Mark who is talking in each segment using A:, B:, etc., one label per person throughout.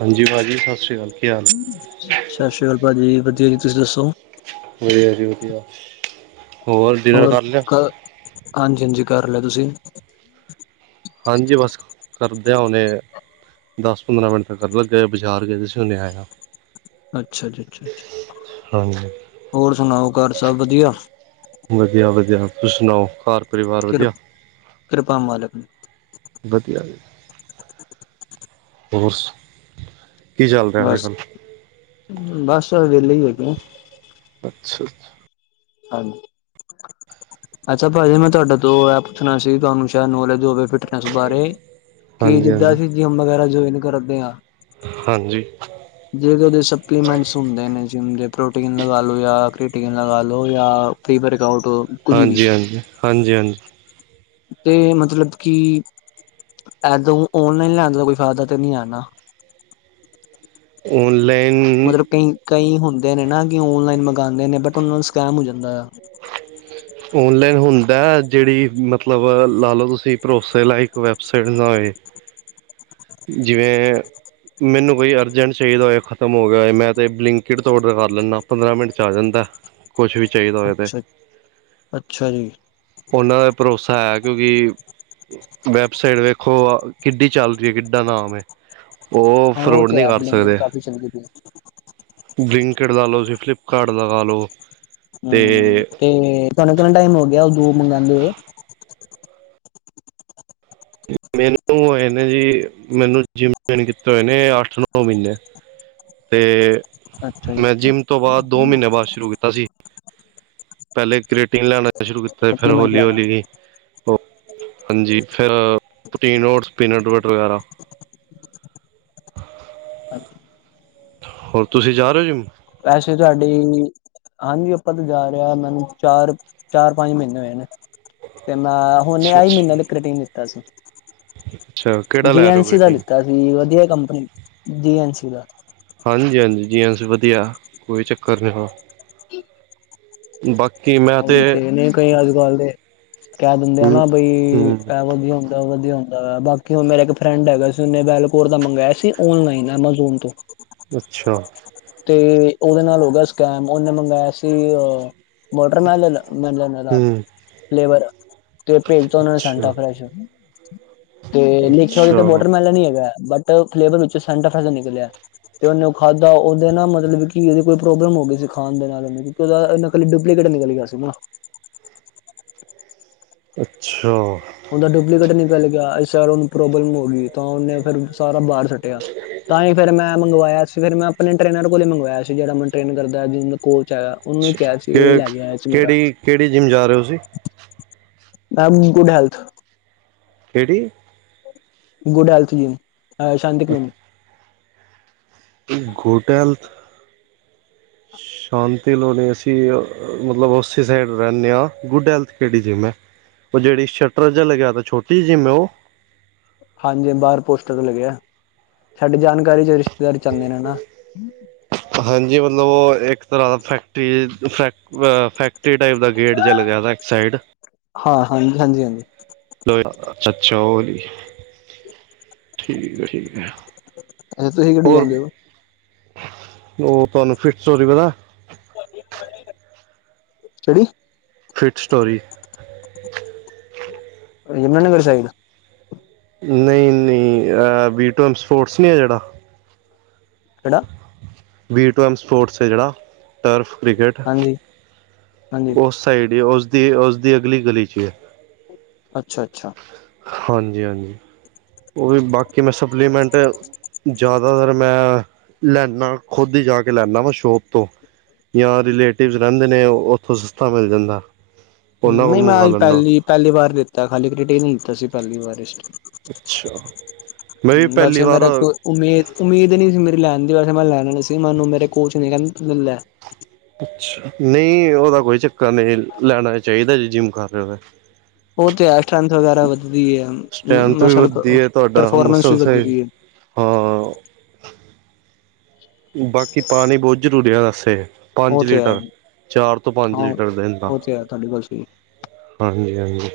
A: ਹਾਂਜੀ ਭਾਜੀ ਸਤਿ ਸ਼੍ਰੀ ਅਕਾਲ ਕੀ ਹਾਲ ਹੈ
B: ਸਤਿ ਸ਼੍ਰੀ ਅਕਾਲ ਭਾਜੀ ਵਧੀਆ ਜੀ ਤੁਸੀਂ ਦੱਸੋ
A: ਅਸੀਂ ਵਧੀਆ ਹੋਰ ਡਿਨਰ ਕਰ ਲਿਆ
B: ਹਾਂਜੀ ਹਾਂਜੀ ਕਰ ਲਿਆ ਤੁਸੀਂ
A: ਹਾਂਜੀ ਬਸ ਕਰਦੇ ਆਂ ਹੁਣੇ ਦਸ ਪੰਦਰਾਂ ਮਿੰਟ ਤੱਕ ਕਰਲੋ ਬਜ਼ਾਰ ਗਏ ਦੇ ਸੀ ਹਣੇ ਆਏ ਆਂ
B: ਅੱਛਾ ਅੱਛ ਅੱਛਾ
A: ਹਾਂਜੀ
B: ਹੋਰ ਸੁਣਾਓ ਘਰ ਸਭ ਵਧੀਆ
A: ਵਧੀਆ ਵਧੀਆ ਤੁਸੀ ਸੁਣਾਓ ਘਰ, ਪਰਿਵਾਰ
B: ਕਿਰ
A: ਵਧੀਆ?
B: ਕਿਰਪਾ ਮਾਲਕ ਦੀ
A: ਵਧੀਆ ਜੀ, ਹੋਰ ਕੀ ਚੱਲ ਰਿਹਾ ਅੱਜ
B: ਬਸ
A: ਕੱਲ੍ਹ?
B: ਬਸ, ਵਿਹਲੇ ਹੀ ਹੈਗੇ
A: ਅੱਛਾ ਅੱਛਾ।
B: ਹਾਂਜੀ ਅੱਛਾ ਭਾਜੀ, ਮੈਂ ਤੁਹਾਡੇ ਤੋਂ ਇਹ ਪੁੱਛਣਾ ਸੀ? ਤੁਹਾਨੂੰ, ਸ਼ਾਇਦ ਨੋਲੇਜ ਹੋਵੇ ਫਿਟਨੈਸ, ਬਾਰੇ ਕਿ
A: ਹਾਂਜੀ
B: ਜਿੱਦਾਂ
A: ਹਾਂਜੀ
B: ਅਸੀਂ, ਜਿੰਮ ਵਗੈਰਾ ਜੁਆਇਨ ਕਰਦੇ ਹਾਂ।
A: ਹਾਂਜੀ।
B: ਜਿਹੜੇ ਉਹਦੇ, ਸਪਲੀਮੈਂਟਸ ਹੁੰਦੇ ਨੇ, ਜਿਵੇਦੇ ਪ੍ਰੋਟੀਨ ਲਗਾ ਲੋ, ਜਾਂ ਕਰੀਟੀਨ ਲਗਾ ਲੋ, ਜਾਂ [unintelligible]
A: ਹਾਂਜੀ--ਹਾਂਜੀ ਹਾਂਜੀ--ਹਾਂਜੀ।
B: ਤੇ ਮਤਲਬ ਕਿ ਐਦੋਂ ਔਨਲਾਈਨ, ਲੈਣ ਦਾ ਕੋਈ ਫਾਇਦਾ ਤੇ, ਨਹੀਂੀ ਹੈਗਾ
A: ਔਨਲਾਈਨ
B: ਮਤਲਬ ਕਈ ਕਈ ਹੁੰਦੇ ਨੇ ਨਾ, ਕਿ ਓਨਲਾਈਨ ਮੰਗਉਂਦੇ ਨੇ ਬਟ ਉਹਨਾਂ ਨੂੰ, ਸਕੈਮ ਹੋ ਜਾਂਦਾ ਆ।
A: ਓਨਲਾਈਨ ਹੁੰਦਾ, ਜਿਹੜੀ ਮਤਲਬ ਲਾ ਲਓ ਤੁਸੀਂ ਭਰੋਸੇ ਲਾਇਕ, ਵ ਸੜਨਾ ਏ, ਜਿਵੇਂ ਮੈਨੂੰ ਕੋਈ, ਅਰਜੈਂਟ ਚਾਹੀਦਾ ਹੋਏ, ਖ਼ਤਮ ਹੋ ਗਿਆ ਹੋਏ, ਮੈਂ ਤਾਂ ਬਲਿੰਕਿਟ ਤੋਂ ਔਡਰ, ਕਰ ਲੈਨਾ। ਪੰਦਰਾਂ ਮਿੰਟ, 'ਚ ਆ ਜਾਂਦਾ, ਕੁਛ ਵੀ ਚਾਹੀਦਾ ਹੋਏ ਤਾਂ
B: ਅੱਛਾ ਅੱਛਾ ਜੀ।
A: ਉਹਨਾਂ ਦਾ ਭਰੋਸਾ ਹੈਇਆ, ਕਿ ਵੈਬਸਾਈਟ ਵੇਖੋ ਕਿੱਡੀ ਚੱਲ ਰਹੀ ਏ, ਕਿੱਡਾ ਨਾਮ ਏ, ਉਹ
B: ਹਾਂ
A: ਫਰੋਡ
B: ਤੇ
A: ਨਹੀਂੀ
B: ਹੈ
A: ਕਰ
B: ਬਲਿੰਕਟ
A: ਸਕਦੇ
B: ਕਾਫੀ ਚੱਲ ਗਈ
A: ਬਿੰਲਕਟ, ਲਾ ਲਓ ਤੁਸੀਂ, ਫਲਿੱਪਕਾਰਟ ਲਗਾਾ ਲਓ ਤੇ
B: ਹੂੰ ਤੇ ਤੁਹਾਨੂੰ, ਕਿਨਾ ਟਾਈਮ ਹੋ ਗਿਆ, ਉਹ ਜੋ ਮਾਂਗਾਦੀ ਏ
A: ਮੈਨੂੰ ਹੋਏ ਨੇ ਜੀ, ਮੈਨੂੰ ਜਿਮ ਜੋਇਨ ਕੀਤਾ ਹੋਏ ਨੇ, ਅੱਠ ਨੌ ਮਹੀਨੇ। ਤੇ
B: ਅੱਛਾ ਜੀ
A: ਮੈਂ
B: ਅੱਛਾ।
A: ਜਿੰਮ ਤੋਂ ਬਾਅਦ, ਦੋ ਮਹੀਨਿਆਂ ਬਾਅਦ, ਸ਼ੁਰੂ ਕੀਤਾ ਸੀ। ਪਹਿਲੇ, ਗ੍ਰੀਟਿੰਗ ਲੈਣਾ ਸ਼ੁਰੂ ਕੀਤਾ ਸੀ। ਫਿਰ
B: ਸਪਲੀਮੈਂਟ
A: ਹੌਲੀ,
B: ਲੈਣਾ
A: ਹੌਲੀ ਹਾਂਜੀ, ਫਿਰ ਪਟੀਨੋਟਸ ਪੀਨਟ ਬਟਰ, ਵਗੈਰਾ
B: ਅੱਛਾ [inaudible]
A: ਹੋਰ, ਤੁਸੀਂ ਜਾ ਰਹੇ ਹੋ ਜਿਮ?
B: ਵੈਸੇ ਤੁਹਾਡੀ ਹਾਂਜੀ, ਆਪਾਂ ਤੇ ਜਾ ਰਹੇ ਆ ਮੈਨੂੰ ਚਾਰ ਚਾਰ ਪੰਜ ਮਹੀਨੇ ਹੋਏ ਨੇ ਤੇ ਮੈਂ ਹੁਣੇ,
A: ਅੱਛਾ
B: ਆਈ ਮਹੀਨੇ
A: ਅੱਛਾ
B: ਦੇ ਕੰਟਨਿਊ, ਕੀਤਾ ਸੀ।
A: ਅੱਛਾ ਕਿਹੜਾ
B: ਜੀ
A: ਲੈ ਰਹੇ
B: ਐਨ
A: ਹੋ
B: ਸੀ ਦਾ
A: ਪ੍ਰੋਟੀਨ
B: ਲਿੱਤਾ ਸੀ, ਵਧੀਆ ਕੰਪਨੀ ਜੀ ਐਨ ਸੀ ਦਾ।
A: ਹਾਂਜੀ, ਹਾਂਜੀ ਜੀ ਹਾਂ ਵਧੀਆ, ਕੋਈ ਚੱਕਰ ਨਹੀਂ ਹੈ।
B: ਹਮ। [inaudible]
A: ਤੇ ਬਾਕ ਮੈਂ
B: ਓਹੀ, ਤੇ ਨੇੇ ਕਈ, ਅਜ ਕੱਲ ਦੇ ਕਹਿ ਦਿੰਦੇ ਆ
A: ਹੂੰ
B: ਨਾ ਬਈ
A: ਹੂੰ
B: ਇਹ ਵਧੀਆ ਹੁੰਦਾ ਉਹ ਵਧੀਆ ਹੁੰਦਾ ਬਾਕੀ ਹੁਣ ਮੇਰਾ ਫਰੈਂਡ ਹੈਗਾ ਸੀ ਉਹਨੇ ਬੈਲਕੋਰ ਦਾ ਮੰਗਵਾਆ ਸੀ ਓਨਲਾਈਨ ਐਮਾਜ਼ੋਨ ਤੋਂ।
A: ਅੱਛਾ।
B: ਤੇ ਉਹਦੇ ਨਾਲ, ਹੋ ਗਿਆ ਸਕੈਮ, ਉਹਨੇ ਮਗਵਾਇਆ ਸੀ ਵਾਟਰਮੇਲਣ ਦਾ
A: ਹੂੰ
B: ਫਲੇਵਰ, ਤੇ ਭੇਜ ਤਾਂ ਉਹਨਾਂ ਨੇ,
A: ਅੱਛਾ
B: ਸੰਤਾਫਰਾਂਸਰ। ਤੇ ਲਿਖਿਆ ਉਦੇ ਤਾਂ
A: ਅੱਛਾ
B: ਵੋਟਰ ਮੈਲਨ ਹੀ ਹੈਗਾ, ਬਟ ਫਲੇਵਰ ਵਿੱਚੋਂ, ਸੈਂਟਾ ਫੇਰੇਸਰ ਦਾ ਨਿਕਲਿਆ। ਤੇ ਉਹਨੇ ਉਹ ਖਾਧਾ, ਉਹਦੇ ਨਾ ਮਤਲਬ ਕਿ ਉਹਦੇ ਕੋਈ ਪ੍ਰੋਬਲਮ ਹੋ ਗਈ ਸੀ, ਖਾਣ ਦੇ ਨਾਲ, ਨਕਲੀੁ ਨਿਕਲ ਨਿਕਲ ਗਿਆ ਸੀ ਨਾ
A: ਅੱਛਾ।
B: ਉਹਦਾ ਡੁਪਲੀਕੇਟ, ਨਿਕਲ ਗਿਆ ਇਸ ਉਹਨੂੰ ਪ੍ਰੋਬਲਮ ਹੋ ਗਈ, ਤਾਂ ਉਹਨੇ ਫਿਰ ਸਾ ਬਾਹਰ ਸੁੱਟਿਆ ਤਾਂ ਹੀ ਫ਼ਿਰ ਮੈਂ ਮੰਗਵਾਇਆ ਸੀ। ਫਿਰ ਮੈਂ ਆਪਣੇ ਟ੍ਰਰੇਨਰ ਕੋਲ ਹੀ ਮੰਗਵਾਇਆ ਸੀਮ ਜਿਹੜਾ ਮੈੂੰ੍ਰਰੇਨ ਕਰਦਾ ਜਿਹ ਕੋਲਚ ਹੈਗਾ। ਉਹਨੂੰ
A: ਅੱਛਾ।
B: ਕਿਹਾ ਸੀ ਉਹੀ
A: ਕਿ
B: ਲੈ ਗਿਆ ਚ ਮੇਰਾ।
A: ਕਿਹੜੀ ਕਿਹੜੀ ਜਿੰਮ ਜਾ ਰਹੇ ਹੋ ਤੁਸੀਂ
B: ਨਾਮ ਕਂ ਡੇ ਹੱਲ
A: ਕਿਹੜੀ
B: ਗੁਡਲਥਨ ਸ਼ਾਂਤੀ ਕੂਨ
A: ਗੋਟਲ ਸ਼ਾਂਤੀ ਲਣੀ ਅਸੀਂ ਮਤਲਬ ਉਸੇ ਸਾਈਡ ਰਹਿੰਦੇ ਹਾਂ ਗੁੱਡ ਹੈਲਥ ਕਿਹੜੀ ਜਿੰਮ ਹੈ। ਉਹ ਜਿਹੜੀ ਸ਼ਟਰ ਜਿ ਲਗਿਆ ਤੇ ਛੋਟੀ ਜਿ ਮੈਂ ਉਹ।
B: ਹਾਂਜੀ। ਬਾਹਰ ਪੋਸਟਰ ਤੋਂ ਲੱਗੇ ਆ ਸਾਡੀ ਜਾਣਕਾਰੀ ਚ ਰਿਸ਼ਤੇਦਾਰ ਚੱਲਦੇ ਨੇ ਹਨਾ। [unintelligible]
A: ਹਾਂਜੀ। ਮਤਲਬ ਉਹ ਇੱਕ ਤਰ੍ਹਾਂ ਦਾ ਫੈਕਟਰੀ ਫੈਕ ਅ ਫੈਕਟਰੀ ਟਾਈਪ ਦਾ ਗੇਟ ਜਿ ਲ ਗਿਆ ਇੱਕ ਸਾਈਡ।
B: ਹਾਂ। ਹਾਂਜੀ ਹਾਂਜੀ, ਹਾਂਜੀ।
A: ਅੱਛਾ ਅੱਛਾ ਹੋਲੀ। ਠੀਕ ਹੈ, ਠੀਕ ਹੈ
B: ਅੱਛਾ ਤੁਸੀਂ ਕਿਹੜੀ
A: ਹੋਰ
B: ਜਾਂਦੇ ਹੋ
A: ਉਹ ਤੁਹਾਨੂੰ ਫਿਟ ਚੋਰੀ ਪਤਾ
B: ਕਿਹੜੀ?
A: Fit story.
B: Yamuna Nagar side.
A: ਨਈ-ਨਈ ਅ ਵੀ ਟੋਨ ਸਪੋਰਟਸ ਨੀ ਐ ਜਿਹੜਾ।
B: ਕਿਹੜਾ?
A: ਵੀ ਟੂ ਐੱਮ ਸਪੋਰਟਸ ਏ ਜਿਹੜਾ ਟਰਫ ਕ੍ਰਿਕਟ।
B: ਹਾਂਜੀ ਹਾਂਜੀ
A: ਉਸ ਸਾਈਡ ਈ ਉਸਦੀ-ਉਸਦੀ ਅਗਲੀ ਗਲੀ 'ਚ ਐ।
B: ਅੱਛਾ-ਅੱਛਾ।
A: ਹਾਂਜੀ-ਹਾਂਜੀ ਉਹ ਵੀ ਬਾਕੀ ਮੈਂ ਸਪਲੀਮੈਂਟ, ਜ਼ਿਆਦਾ ਦਰਸਲ ਮੈਂ ਲੈਨਾ ਖੁਦ ਈ ਜਾ ਕੇ ਲੈਂਨਾ ਵਾ ਸ਼ੋਪ ਤੋਂ। ਜਾਂ ਰਿਲੇਟਿਵਸ ਰਹਿੰਦੇ ਨੇ ਉੱਥੋਂ ਸਸਤਾ ਮਿਲ ਜਾਂਦਾ। ਉਹਨਾਂ
B: ਨਈ
A: ਕੋਲ
B: ਮੈਂ
A: ਮੰਗਵਾ
B: ਆਈ
A: ਲੈਂਦਾ
B: ਪਹਿਲੀ-ਪਹਿਲੀ ਵਾਰ ਦਿੱਤਾ ਖਾਲੀ ਕਰਟੇਨ ਈ ਦਿੱਤਾ ਸੀ ਪਹਿਲੀ ਵਾਰਿਸਟ।
A: ਅੱਛਾ, ਮੈਂ ਵੀ ਪਹਿਲੀ ਵਾਰ
B: ਮੇਰਾ ਕੋ ਉਮੀਦ, ਉਮੀਦ ਨਹੀਂੀ ਸੀ ਮੇਰੀ ਲੈਣ ਦੀ ਵੈਸੇ ਮੈਂ ਲੈਣ ਵਾਲੀ ਸੀ ਮੈਨੂੰ ਮੇਰੇ ਕੋਚ ਨ ਕਹਿੰਦੀ ਲੈ।
A: ਅੱ ਨਹੀਂ ਉਹਦਾ ਕੋਈ ਚੱਕਰ ਨਹੀਂ ਲੈਣਾ ਚਾਹੀਦਾ ਜੀ ਜਿੰਮ ਕਰ ਰਹੇ ਹੋ।
B: ਉਹ ਤੇ ਆਸ਼ਾਂਤ ਵਗੈਰਾ ਵਧਦੀ ਹੈ।
A: ਸੈਂਥ ਵੀ
B: ਮਸਲ
A: ਵੱਧਦੀ ਹੈ ਤੁਹਾਡਾ
B: ਪਰਫੋਰਮੈਂਸ ਵੀ
A: ਮਸਲਸ
B: ਵੱਧਦੀ ਹੈ
A: ਹਾਂ ਬਾਕੀ ਪਾਣੀ ਬਹੁਤ ਜ਼ਰੂਰੀ ਹੈ ਵਸੇ। ਪੰਜ
B: ਉਹ ਤੇ ਹੈ
A: ਲੀਟਰ ਚਾਰ ਤੋਂ ਪੰਜ
B: ਹਾਂ
A: ਲੀਟਰ ਦ ਦਿੰਦਾ
B: ਉਹ ਤੇ ਹੈ ਤੁਹਾਡੀ ਗੱਲ ਸਹੀ
A: ਹਾਂਜੀ-ਹਾਂਜੀ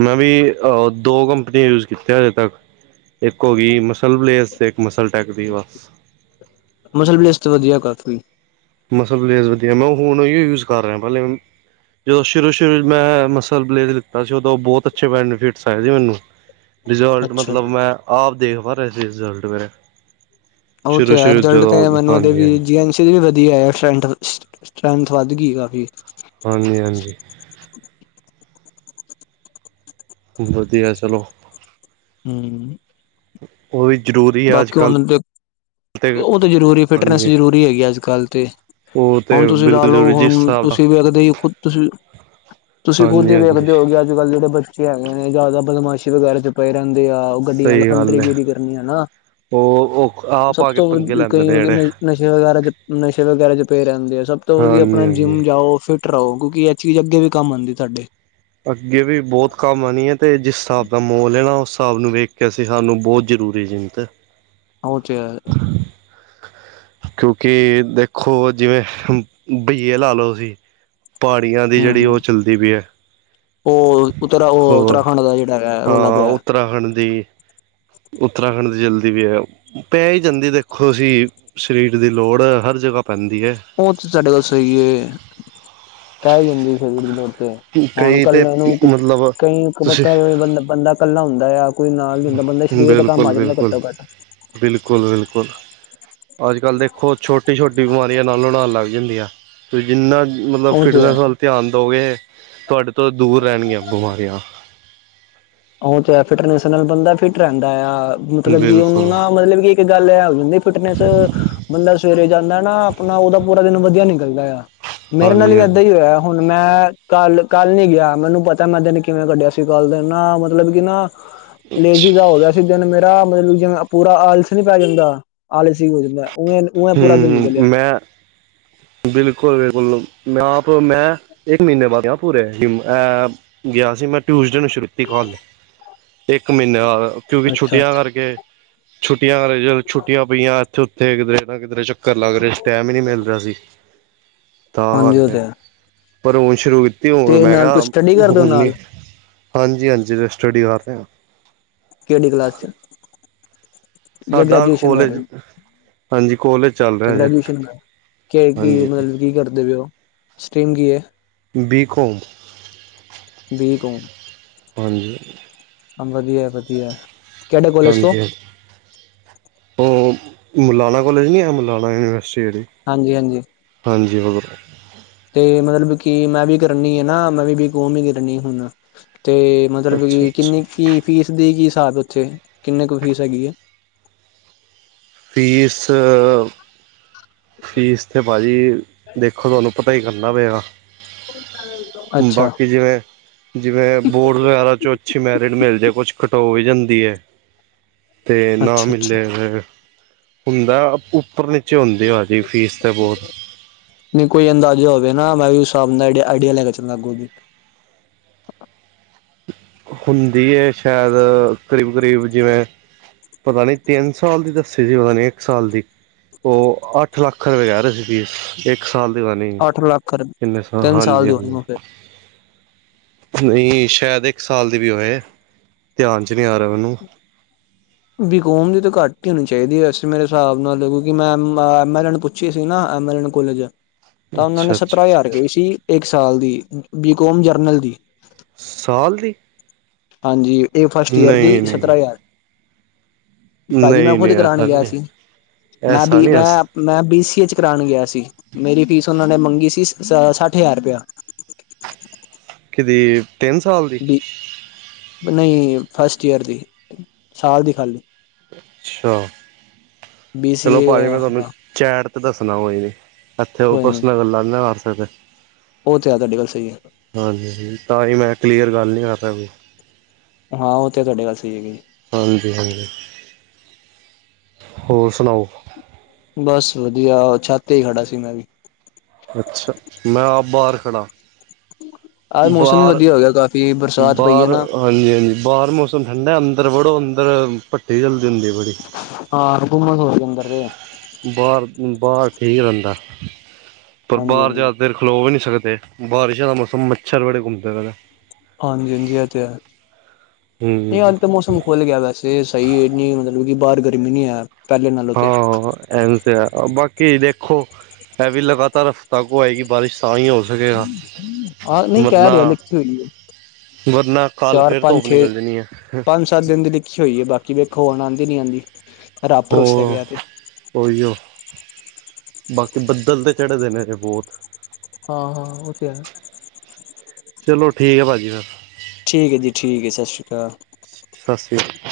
A: ਮੈਂ ਵੀ ਅ ਦੋ ਕੰਪਨੀਆਂ ਯੂਜ ਕੀਤੀਆਂ ਹਜੇ ਤੱਕ। ਇੱਕ ਹੋਗੀ ਮਸਲ ਬਲੇਜ ਤੇ ਇੱਕ ਮਸਲ ਟੈਕ ਦੀ ਬਸ।
B: ਮਸਲ ਬਲਿਸਟ ਵਧੀਆ ਕਾਫੀ‌।
A: ਮਸਲਸ ਬਲੇਜ ਵਧੀਆ ਮੈਂ ਹੁਣ ਉਈਓ ਯੂਜ ਕਰ ਰਿਆ ਪਹਿਲੇ ਜਦੋਂ ਸ਼ੁਰੂ-ਸ਼ੁਰੂ 'ਚ ਮੈਂ ਮਸਲ ਬਲੇਜ ਲਿੱਤਾ ਸੀ ਉਦੋਂ ਬਹੁਤ ਅੱਛੇ ਬੈਨੀਫਿਟਸ ਆਏ ਸੀ ਮੈਨੂੰ। ਰਿਜ਼ਲਟ
B: ਅੱਛਾ
A: ਮਤਲਬ
B: ਜੀ
A: ਮੈਂ ਆਪ ਦੇਖ ਪਾ ਰਿਹਾ ਸੀੇ ਰਿਜ਼ਲਟ ਮੇਰੇ।
B: ਓ ਤੇ ਐ
A: ਸ਼ੁਰੂ-ਸ਼ੁਰੂ
B: ਰਿਜਲਟ ਤੇ
A: ਜਦੋਂ
B: ਮੈਨੂੰ ਦੇਵੀ
A: ਹਾਂਜੀ-ਹਾਂਜੀ,
B: ਜੀ ਐਨ 'ਚ ਇਹ ਵੀ ਵਧੀਆ ਸਟਰੈ੍ਂਥ ਸ ਸਟਰ੍ਰੈਂਥ ਵੱਧ ਗੀ ਕਾਫੀ।
A: ਹਾਂਜੀ-ਹਾਂਜੀ। ਵਧੀਆ ਚਲੋ।
B: ਹੂੰ
A: ਉਹ ਵੀ ਜ਼ਰੂਰੀ ਆ ਅੱਜ-ਕੱਲ੍ਹ।
B: ਹੁਣ ਤੇ
A: ਤੇ
B: ਉਹ ਤਾਂ ਜ਼ਰੂਰੀ ਫਿਟਨੈਸ
A: ਹਾਂਜੀ
B: ਜ਼ਰੂਰੀ ਹੈਗੀ ਅੱਜ-ਕੱਲ੍ਹ ਤੇ।
A: ਉਹ ਤੇ
B: ਹੁਣ ਤੁਸੀਂ ਲਾ
A: ਬਿਲਕੁਲ
B: ਲਓ
A: ਜ਼ਰੂਰੀ ਜਿਸ
B: ਹੁਣ
A: ਹਿਸਾਬ ਦਾ
B: ਤੁਸੀਂ ਵੇਖਦੇ ਈ ਖੁਦ ਤੁਸੀਂ ਤੁਸੀਂ ਖੁਦ ਈ
A: ਹਾਂਜੀ-ਹਾਂਜੀ
B: ਵੇਖਦੇ ਓ ਕਿ ਅੱਜ-ਕੱਲ੍ਹ ਜਿਹੜੇ ਬੱਚੇ ਹੈਗੇ ਨੇ ਜ਼ਿਆਦਾ ਬਦਮਾਸ਼ੀ ਵਗੈਰਾ 'ਚ ਪਏ ਰਹਿੰਦੇ ਆ ਉਹ ਗੱਡੀਆਂ ਲਫੰਡਰੀ ਗੇਰੀ ਕਰਨੀਆਂ ਆ ਨਾ।
A: ਉਹ ਓ
B: ਸਭ ਤੋਂ ਵੱਡ ਕਈ ਹੈਗਾ ਨਈ-ਨਈ ਨਸ਼ੇ ਵਗੈਰਾ 'ਚ ਨਸ਼ੇ ਵਗੈਰਾ 'ਚ ਪਏ ਰਹਿੰਦੇ ਆ ਸਭ ਤੋਂ ਵਧੀਆ ਆਪਣਾ ਜਿੰਮ
A: ਹਾਂਜੀ-ਹਾਂਜੀ।
B: ਜਾਓ ਫਿ ਟ ਰਓ ਕਿਉਂਕਿ ਐ ਚੀਜ ਅੱਗੇ ਵੀ ਕੰਮ ਆਂਦੀ ਥਾਡੇ।
A: ਅੱਗੇ ਵੀ ਬਹੁਤ ਕੰਮ ਆਣੀ ਐ ਤੇ ਜਿਸ ਹਿਸਾਬ ਦਾ ਮੌਲ ਐ ਨਾ ਉਸ ਹਿਸਾਬ ਨੂੰ ਵੇਖ ਕੇ ਅਸੀਂ ਸਾਨੂੰ ਬਹੁ ਜ਼ਰੂਰੀ ਜਿੰਤ
B: [unintelligible]
A: [inaudible] ਕਿਉਂਕਿ ਦੇਖੋ ਜਿਵੇਂ ਬਈਏ ਲਾ ਲਓ ਤੁਸੀਂ ਪਹਾੜੀਆਂ ਦੀ ਜਿਹੜੀ ਉਹ
B: ਹਮ
A: ਚੱਲਦੀ ਪੀ ਐ।
B: ਉਹ ਉਤਰਾ ਉਹ ਉੱਤਰਾਖੰਡ ਦਾ ਜਿਹੜਾ ਹੈਗਾ ਐ ਰੌਲਾ
A: ਹਾਂ
B: ਪਿਆ।
A: ਉੱਤਰਾਖੰਡ ਦੀ ਉੱਤਰਾਖੰਡ ਦੀ ਜਲਦੀ ਵੀ ਐ। ਪੈ ਈ ਜਾਂਦੀ ਦੇਖੋ ਤੁਸੀਂ, ਸਰੀਰ ਦੀ ਲੋੜ ਹਰ ਜਗ੍ਹਾ ਪੈਂਦੀ ਐ।
B: ਉਹ ਤੇ ਸਾਡੀ ਗੱਲ ਸਈ ਐ। ਕਹਿ ਹੀ ਜਾਂਦੀ ਸਰ ਦੀ ਲੋੜ ਤੇ ਹੁਣ
A: ਕਈ ਤੇ
B: ਇਕੱਲੇ ਨੂੰ
A: ਮਤਲਬ ਤੁਸੀਂ
B: ਕਈ ਬੰ ਬੰਦਾ ਇਕੱਲਾ ਹੁੰਦਾ ਆ ਕੋਈ ਨਾਲ ਨਹੀਂ ਹੁੰਦਾ ਬੰਦਾ ਸਰੀਰ ਤੇ ਕੰਮ
A: ਬਿਲਕੁਲ
B: ਆ ਜਾਂਦਾ
A: ਬਿਲਕੁਲ
B: ਘੱਟੋ ਘੱਟ
A: ਬਿਲਕੁਲ- ਬਿਲਕੁਲ ਅੱਜ ਕੱਲ੍ਹ ਦੇਖੋ ਛੋਟੀ -ਛੋਟੀ ਬਿਮਾਰੀਆਂ ਨਾਲੋਂ- ਨਾਲ ਲੱਗ ਜਾਂਦੀਆਂ ਤੁਸੀਂ ਜਿੰਨਾ ਮਤਲਬ
B: ਉਹ ਤੇ ਹੈ
A: ਫਿਟਨੈਸ ਵੱਲ ਧਿਆਨ ਦਓਗੇ, ਤੁਹਾਡੇ ਤੋਂ ਦੂਰ ਰਹਿਣਗੀਆਂ ਬਿਮਾਰੀਆਂ
B: ਉਹ ਤੇ ਹ ਫਿਟਨੈਸ ਨਾਲ ਬੰਦਾ ਫਿਟ ਰਹਿੰਦਾ ਆ। ਮਤਲਬ ਕਿ ਉਹਨੂੰ
A: ਬਿਲਕੁਲ
B: ਨਾ ਮਤਲਬ ਕਿ ਗੱਲ ਹੈ ਹੋ ਜਾਂਦੀ ਫਿਟਨੈਸ ਬੰਦਾ ਸਵੇਰੇ ਜਾਂਦਾ ਨਾ ਆਪਣਾ ਉਹਦਾ ਪੂਰਾ ਦਿਨ ਵਧੀਆ ਨਿਕਲਦਾ ਆ। ਮੇਰੇ ਨਾਲ
A: ਹਾਂਜੀ
B: ਹੀ ਏਦਾਂ ਹੀ
A: ਹਾਂਜੀ
B: ਹੋਇਆ ਹੁਣ ਮੈਂ ਕੱਲ ਕੱਲ ਨੀ ਗਿਆ। ਮੈਨੂੰ ਪਤਾ ਮੈਂ ਦਿਨ ਕਿਵੇਂ ਕੱਢਿਆ ਸੀ। ਕੱਲ ਦਿ ਨਾ ਮਤਲਬ ਕਿ ਨਾ ਲੇਜੀ ਜਿਹਾ ਹੋ ਗਯਾ ਦਿਨ ਮੇਰਾ ਮਤਲਬ ਜ ਪੂਰਾ ਆਲਸ ਨੀ ਪੈ ਜਾਂਦਾ। ਆਲਸ ਹੀ ਹੋ ਜਾਂਦਾ ਉਵੇ- ਉਵੇਂ ਪੂਰਾ ਦਿਨ ਨਿਕਲਿਆ
A: ਬਿਲਕੁਲ- ਬਿਲਕੁਲ ਮੈਂ ਆਪ ਮੈਂ ਇੱਕ ਮਹੀਨੇ ਬਾਅਦ ਗਯਾ ਪੁਰੇ ਜਿਮ ਗਿਆ ਸੀ ਮੈਂ ਟਿਊਸਡੇ ਨੂੰ ਸ਼ੁਰੂ ਕੀਤੀ ਕਾਲ ਇੱਕ ਮਹੀਨੇ ਕਿਉਂਕਿ
B: ਅੱਛਾ
A: ਛੁੱਟੀਆਂ
B: ਅੱਛਾ
A: ਕਰਕੇ, ਛੁੱਟੀਆਂ ਕਰਕੇ ਜ ਛੁੱਟੀਆਂ ਪਈਆਂ ਇੱਥੇ-ਉੱਥੇ ਕਿਧਰੇ ਨਾ ਕਿਧਰੇ ਚੱਕਰ ਲੱਗਰੇ ਟੈਮ ਏ ਨੀ ਮਿਲ ਰਿਹਾ ਸੀ। ਤਾਂ
B: ਹਾਂਜੀ ਉਹ
A: ਕਰਕੇ,
B: ਤੇ ਹੈ
A: ਪਰ ਹੁਣ ਸ਼ੁਰੂ ਕੀਤੀ ਹੁਣ
B: ਤੇ
A: ਮੈਂ
B: ਨਾਲ
A: ਕਿਹਾ
B: ਤੁਸੀਂ ਸਟੱਡੀ ਕਰਦੇ ਹੋ
A: ਹੁਣ ਨੀ।
B: ਨਾਲ
A: ਹਾਂਜੀ-ਹਾਂਜੀ ਫੇਰ ਸਟੱਡੀ ਕਰ ਰੇਓ?
B: ਕਿਹੜੀ ਕਲਾਸ 'ਚ, ਜਾਂ
A: ਸਾਡਾ
B: ਗ੍ਰੈਜੂਏਸ਼ਨ ਕਰ ਰੇਓ?
A: ਕੋਲਜ ਹਾਂਜੀ ਕੋਲੇਜ ਚਲ
B: ਗ੍ਰੈਜੂਏਸ਼ਨ ਕਰ, ਕੇ ਕੀ ਮਤਲਬ ਕੀ ਕਰਦੇ ਪੇਓ, ਸਟ੍ਰੀਮ ਕੀ ਐ?
A: ਬੀ ਕੌਮ,
B: ਬੀ
A: ਹਾਂਜੀ
B: ਹ ਵਧੀਆ- ਵਧੀਆ ਕਿਹੜੇ ਕੋਲਜ ਤੋਂ?
A: ਹਾਂਜੀ- ਹਾਂਜੀ ਉਹ ਮੁਲਾਣਾ ਕੌਲਜ ਨਹੀਂ ਹੈ। ਮੁਲਾਣਾ ਯੂਨੀਵਰਸਿਟੀ
B: ਹਾਂਜੀ -ਹਾਂਜੀ
A: ਹਾਂਜੀ ਹੋਰ
B: ਤੇ ਮਤਲਬ ਕਿ ਮੈਂ ਵੀ ਕਰਨੀ ਆ ਨਾ ਮੈਂ ਵੀ ਬੀ- ਕੌਮ ਕਰਨੀ ਹੁਣ ਤੇ ਮਤਲਬ
A: ਅੱਛਾ
B: ਕਿ
A: ਅੱਛਾ
B: ਕਿੰਨੀ ਕੁ ਫੀਸ ਦੀ ਕੀ ਹਿਸਾਬ ਉੱਥੇ ਕਿੰਨਨੀ ਕੁ ਫੀਸ ਹੈਗੀ ਹੈ
A: ਫੀਸ ਫੀਸ ਤੇ ਭਾਅ ਜੀ ਦੇਖੋ। ਤੁਹਾਨੂੰ ਪਤਾ ਈ ਕਰਨਾ ਪਏਗਾ
B: ਅੱਛਾ
A: ਜਿਵੇ ਜਿਵੇਂ ਬੋਰਡ ਵਗੈਰਾ ਚ ਅੱਛੀ ਮੈਰਿਟ ਮਿਲ ਜਾਏ। ਕੁਛ ਖਟੋ ਵੀ ਜਾਂਦੀ ਹੈ ਤੇ ਨਾ
B: ਅੱਛਾ ਅੱਛਾ
A: ਮਿਲੇ ਹੁੰਦਾ ਉੱਪਰ ਨੀਚੇ ਹੁੰਦੇ ਆ ਜੀ। ਫੀਸ ਤੇ ਬਹੁਤ
B: ਨਹੀਂ ਕੋਈ ਅੰਦਾਜ਼ਾ ਹੋਵੇ ਨਾ ਮੈਂ ਵੀ ਹਿਸਾਬ ਨਾਲ ਆਈਡੀਆ ਲੈ ਕੇ ਚੱਲਦਾ ਅੱਗੂ ਵੀ
A: ਹੁੰਦੀ ਹੈ। ਸ਼ਾਇਦ ਕਰੀਬ- ਕਰੀਬ ਜਿਵੇਂ ਪਤਾ ਨੀ ਤਿੰਨ ਸਾਲ ਦੀ ਦੱਸੀ ਸੀ। ਪਤਾ ਨੀ ਇੱਕ ਸਾਲ ਦੀ ਉਹ ਅੱਠ ਲੱਖ ਰੁਪਏ ਕਹਿ ਰਹੇ ਸੀ। ਫੀਸ ਇੱਕ ਸਾਲ ਦੀ ਰਾਣੀ
B: ਅੱਠ ਲੱਖ
A: ਕਿੰਨੇ ਸ
B: ਤਿੰਨ ਸਾਲ
A: ਹਾਂਜੀ-
B: ਦੀ ਹੋਣੀ
A: ਹਾਂਜੀ
B: ਉਹ ਫਿਰ।
A: ਨਹੀਂ ਸ਼ਾਇਦ ਇੱਕ ਸਾਲ ਦੀ ਵੀ ਹੋਏ -ਧਿਆਨ ਚ ਨਹੀਂ ਆ ਰਿਹਾ ਮੈਨੂੰ
B: ਬਿਕੋਮ ਦੀ ਤਾਂ ਘੱਟ ਹੀ ਹੋਣੀ ਚਾਹੀਦੀ ਵੈਸੇ ਮੇਰੇ ਹਿਸਾਬ ਨਾਲ ਕਿਉਂਕਿ ਮੈਂ ਪੱਛੇ ਸੀ ਨਾ। ਐਮ ਨ ਕੋਲੇਜ
A: ਹਾਂ [inaudible] [inaudible]
B: ਤਾਂ ਉਹਨਾਂ ਨੇ ਸਤਰਾਂ ਹਜ਼ਾਰ ਕਈ ਸੀ ਇੱਕ ਸਾਲ ਦੀ ਬੀਕੋਮ ਜਰਨਲ ਦੀ
A: ਸਾਲ ਦੀ-
B: ਹਾਂਜੀ। ਇਹ ਫਸਟ ਈਅਰ ਦੀ
A: ਨਹੀਂ ਨਹੀਂ
B: ਸਤਰਾਂ ਹਜ਼ਾਰ ਭਾਜੀ ਮੈਂ
A: ਨਹੀਂ
B: ਖੁਦ
A: ਨਹੀਂ
B: ਕਰਾਉਣ
A: ਐਸਾ
B: ਗਿਆ
A: ਨਹੀਂ ਹੈ
B: ਸੀ। ਮੈਂ
A: ਐਸਾ
B: ਵੀ
A: ਨਹੀਂ ਐਸ
B: ਮੈਂ ਮੈਂ ਬੀ ਸੀਏ ਚ ਕਰਾਉਣ ਗਿਆ ਸੀ। ਮੇਰੀ ਫੀਸ ਉਹਨਾਂ ਨੇ ਮੰਗੀ ਸੀ ਸ ਸੱਠ ਹਜ਼ਾਰ ਰੁਪਇਆ
A: ਕਿਦੀ ਤਿੰਨ ਸਾਲ ਦੀ
B: ਨਹੀਂ ਫਸਟ ਈਅਰ ਦੀ ਸਾਲ ਦੀ ਖਾਲੀ।
A: ਅੱਛਾ
B: ਬੀ ਸੀ
A: ਚਲੋ
B: ਏ
A: ਭਾਜੀ ਮੈਂ ਤੁਹਾਨੂੰ
B: ਹਾਂ
A: ਚੈਟ ਤੇ ਦੱਸਣਾ ਕੋਈ ਨਹੀਂ ਇੱਥੇ ਉਹ
B: ਕੋਈ ਨੀ
A: ਪਰਸਨਾਂ ਗੱਲਾਂ ਨਹੀਂ ਨਾ ਕਰ ਸਕਦੇ।
B: ਉਹ ਤੇ ਐ ਤੁਹਾਡੀ ਗੱਲ ਸਈ ਐ।
A: ਹਾਂਜੀ, ਤਾਂ ਹੀ ਮੈਂ ਕਲੀਅਰ ਗੱਲ ਨਹੀਂ ਕਰਦਾ ਕੋਈ।
B: ਹਾਂ, ਉਹ ਤੇ ਤੁਹਾਡੇ ਗੱਲ ਸਹੀ ਹੈਗੀ ਜੀ।
A: ਹਾਂਜੀ-ਹਾਂਜੀ ਹੋਰ ਸੁਣਾਓ?
B: ਬਸ ਵਧੀਆ ਛੱਤ ਤੇ ਹੀ ਖੜਾ ਸੀ ਮੈਂ ਵੀ
A: ਅੱਛਾ, ਮੈਂ ਆਪ ਬਾਹਰ ਖੜਾ
B: ਆਹ ਮੌਸਮ ਵੀ
A: ਬਾਹਰ
B: ਵਧੀਆ ਹੋ ਗਿਆ ਕਾਫੀ ਬਰਸਾਤ ਪਈ ਐ ਨਾ।
A: ਹਾਂਜੀ-ਹਾਂਜੀ, ਬਾਹਰ ਮੌਸਮ ਠੰਡਾ ਅੰਦਰ ਪੜ੍ਹੋ ਅੰਦਰ ਭੱਠੀ ਚਲਦੀ ਹੁੰਦੀ ਪਈ।
B: ਹਾਂ, ਹੋਮਸ ਹੋਗੀ ਅੰਦਰ ਤੇ।
A: ਬਾਹਰ- ਬਾਹਰ ਠੀਕ ਰਹਿੰਦਾ ਪਰ
B: ਹਾਂਜੀ
A: ਬਾਹਰ
B: ਹਾਂਜੀ
A: ਜ਼ਿਆਦਾ ਦੇਰ ਖਲੋ ਵੀ ਨਹੀਂ ਸਕਦੇ। ਬਾਰਿਸ਼ਾਂ ਦਾ ਮੌਸਮ ਮੱਛਰ ਬੜੇ ਘੁੰਮਦੇ ਪਏ
B: ਹਾਂਜੀ- ਹਾਂਜੀ ਇਹ ਤੇ ਹੈ। ਨਹੀਂ
A: ਹੂੰ
B: ਅਜ ਤਾਂ ਮੌਸਮ ਭੁੱਲ ਗਿਆ ਵੈਸੇ ਸਹੀ ਇਹ ਨ ਮਤਲਬ ਕਿ ਬਾਹਰ ਗਰਮੀ ਨੀ ਅ ਪਹਿਲੇ ਨਾਲ ਉਥੇ
A: ਐ ਬਾਕੀ ਦੇਖੋ ਇਹ ਵੀ ਲਗਾਤਾਰ ਹਫ਼ਤਾ ਕੁ ਆਏਗੀ ਬਾਰਿਸ਼ ਤਾਂ ਹੀ ਹੋ ਸਕੇਗਾ
B: ਹਹ ਨਹੀਂ ਕਹ
A: ਵਰਨਾ
B: ਰਿਹਾ ਲਿਖੀ ਹੋਈ ਹ
A: ਵਰਨਾ ਕੱਲ ਫੇਰ ਧੁੱਪ ਨਿਕਲ ਜਾਣੀ ਆ।
B: ਪੰਜ ਸੱਤ ਦਿਨ ਦੀ ਲਿਖੀ ਹੋਈ ਐ ਬਾਕੀ ਵੇਖੋ ਹੁਣ ਆਦੀ ਨੀ ਆਉਦੀ ਰੱਬ ਭਰੋਸਾ ਹੈਗਾ ਇਹ ਤੇ
A: ਓਹੀਓ ਬਾਕੀ ਬੱਦਲ ਤਾਂ ਚੜ੍ਹੇ ਦੇ ਨੇ ਇਹ ਬਹੁਤ
B: ਹਾਂ ਹਾਂ, ਓਹ ਤੇ ਹੈ।
A: ਚਲੋ ਠੀਕ ਐ ਭਾਜੀ ਫਿਰ।
B: ਠੀਕ ਏ ਜੀ ਠੀਕ ਏ ਸਤਿ ਸ਼੍ਰੀ ਅਕਾਲ।
A: ਸਤਿ ਸ੍ਰੀ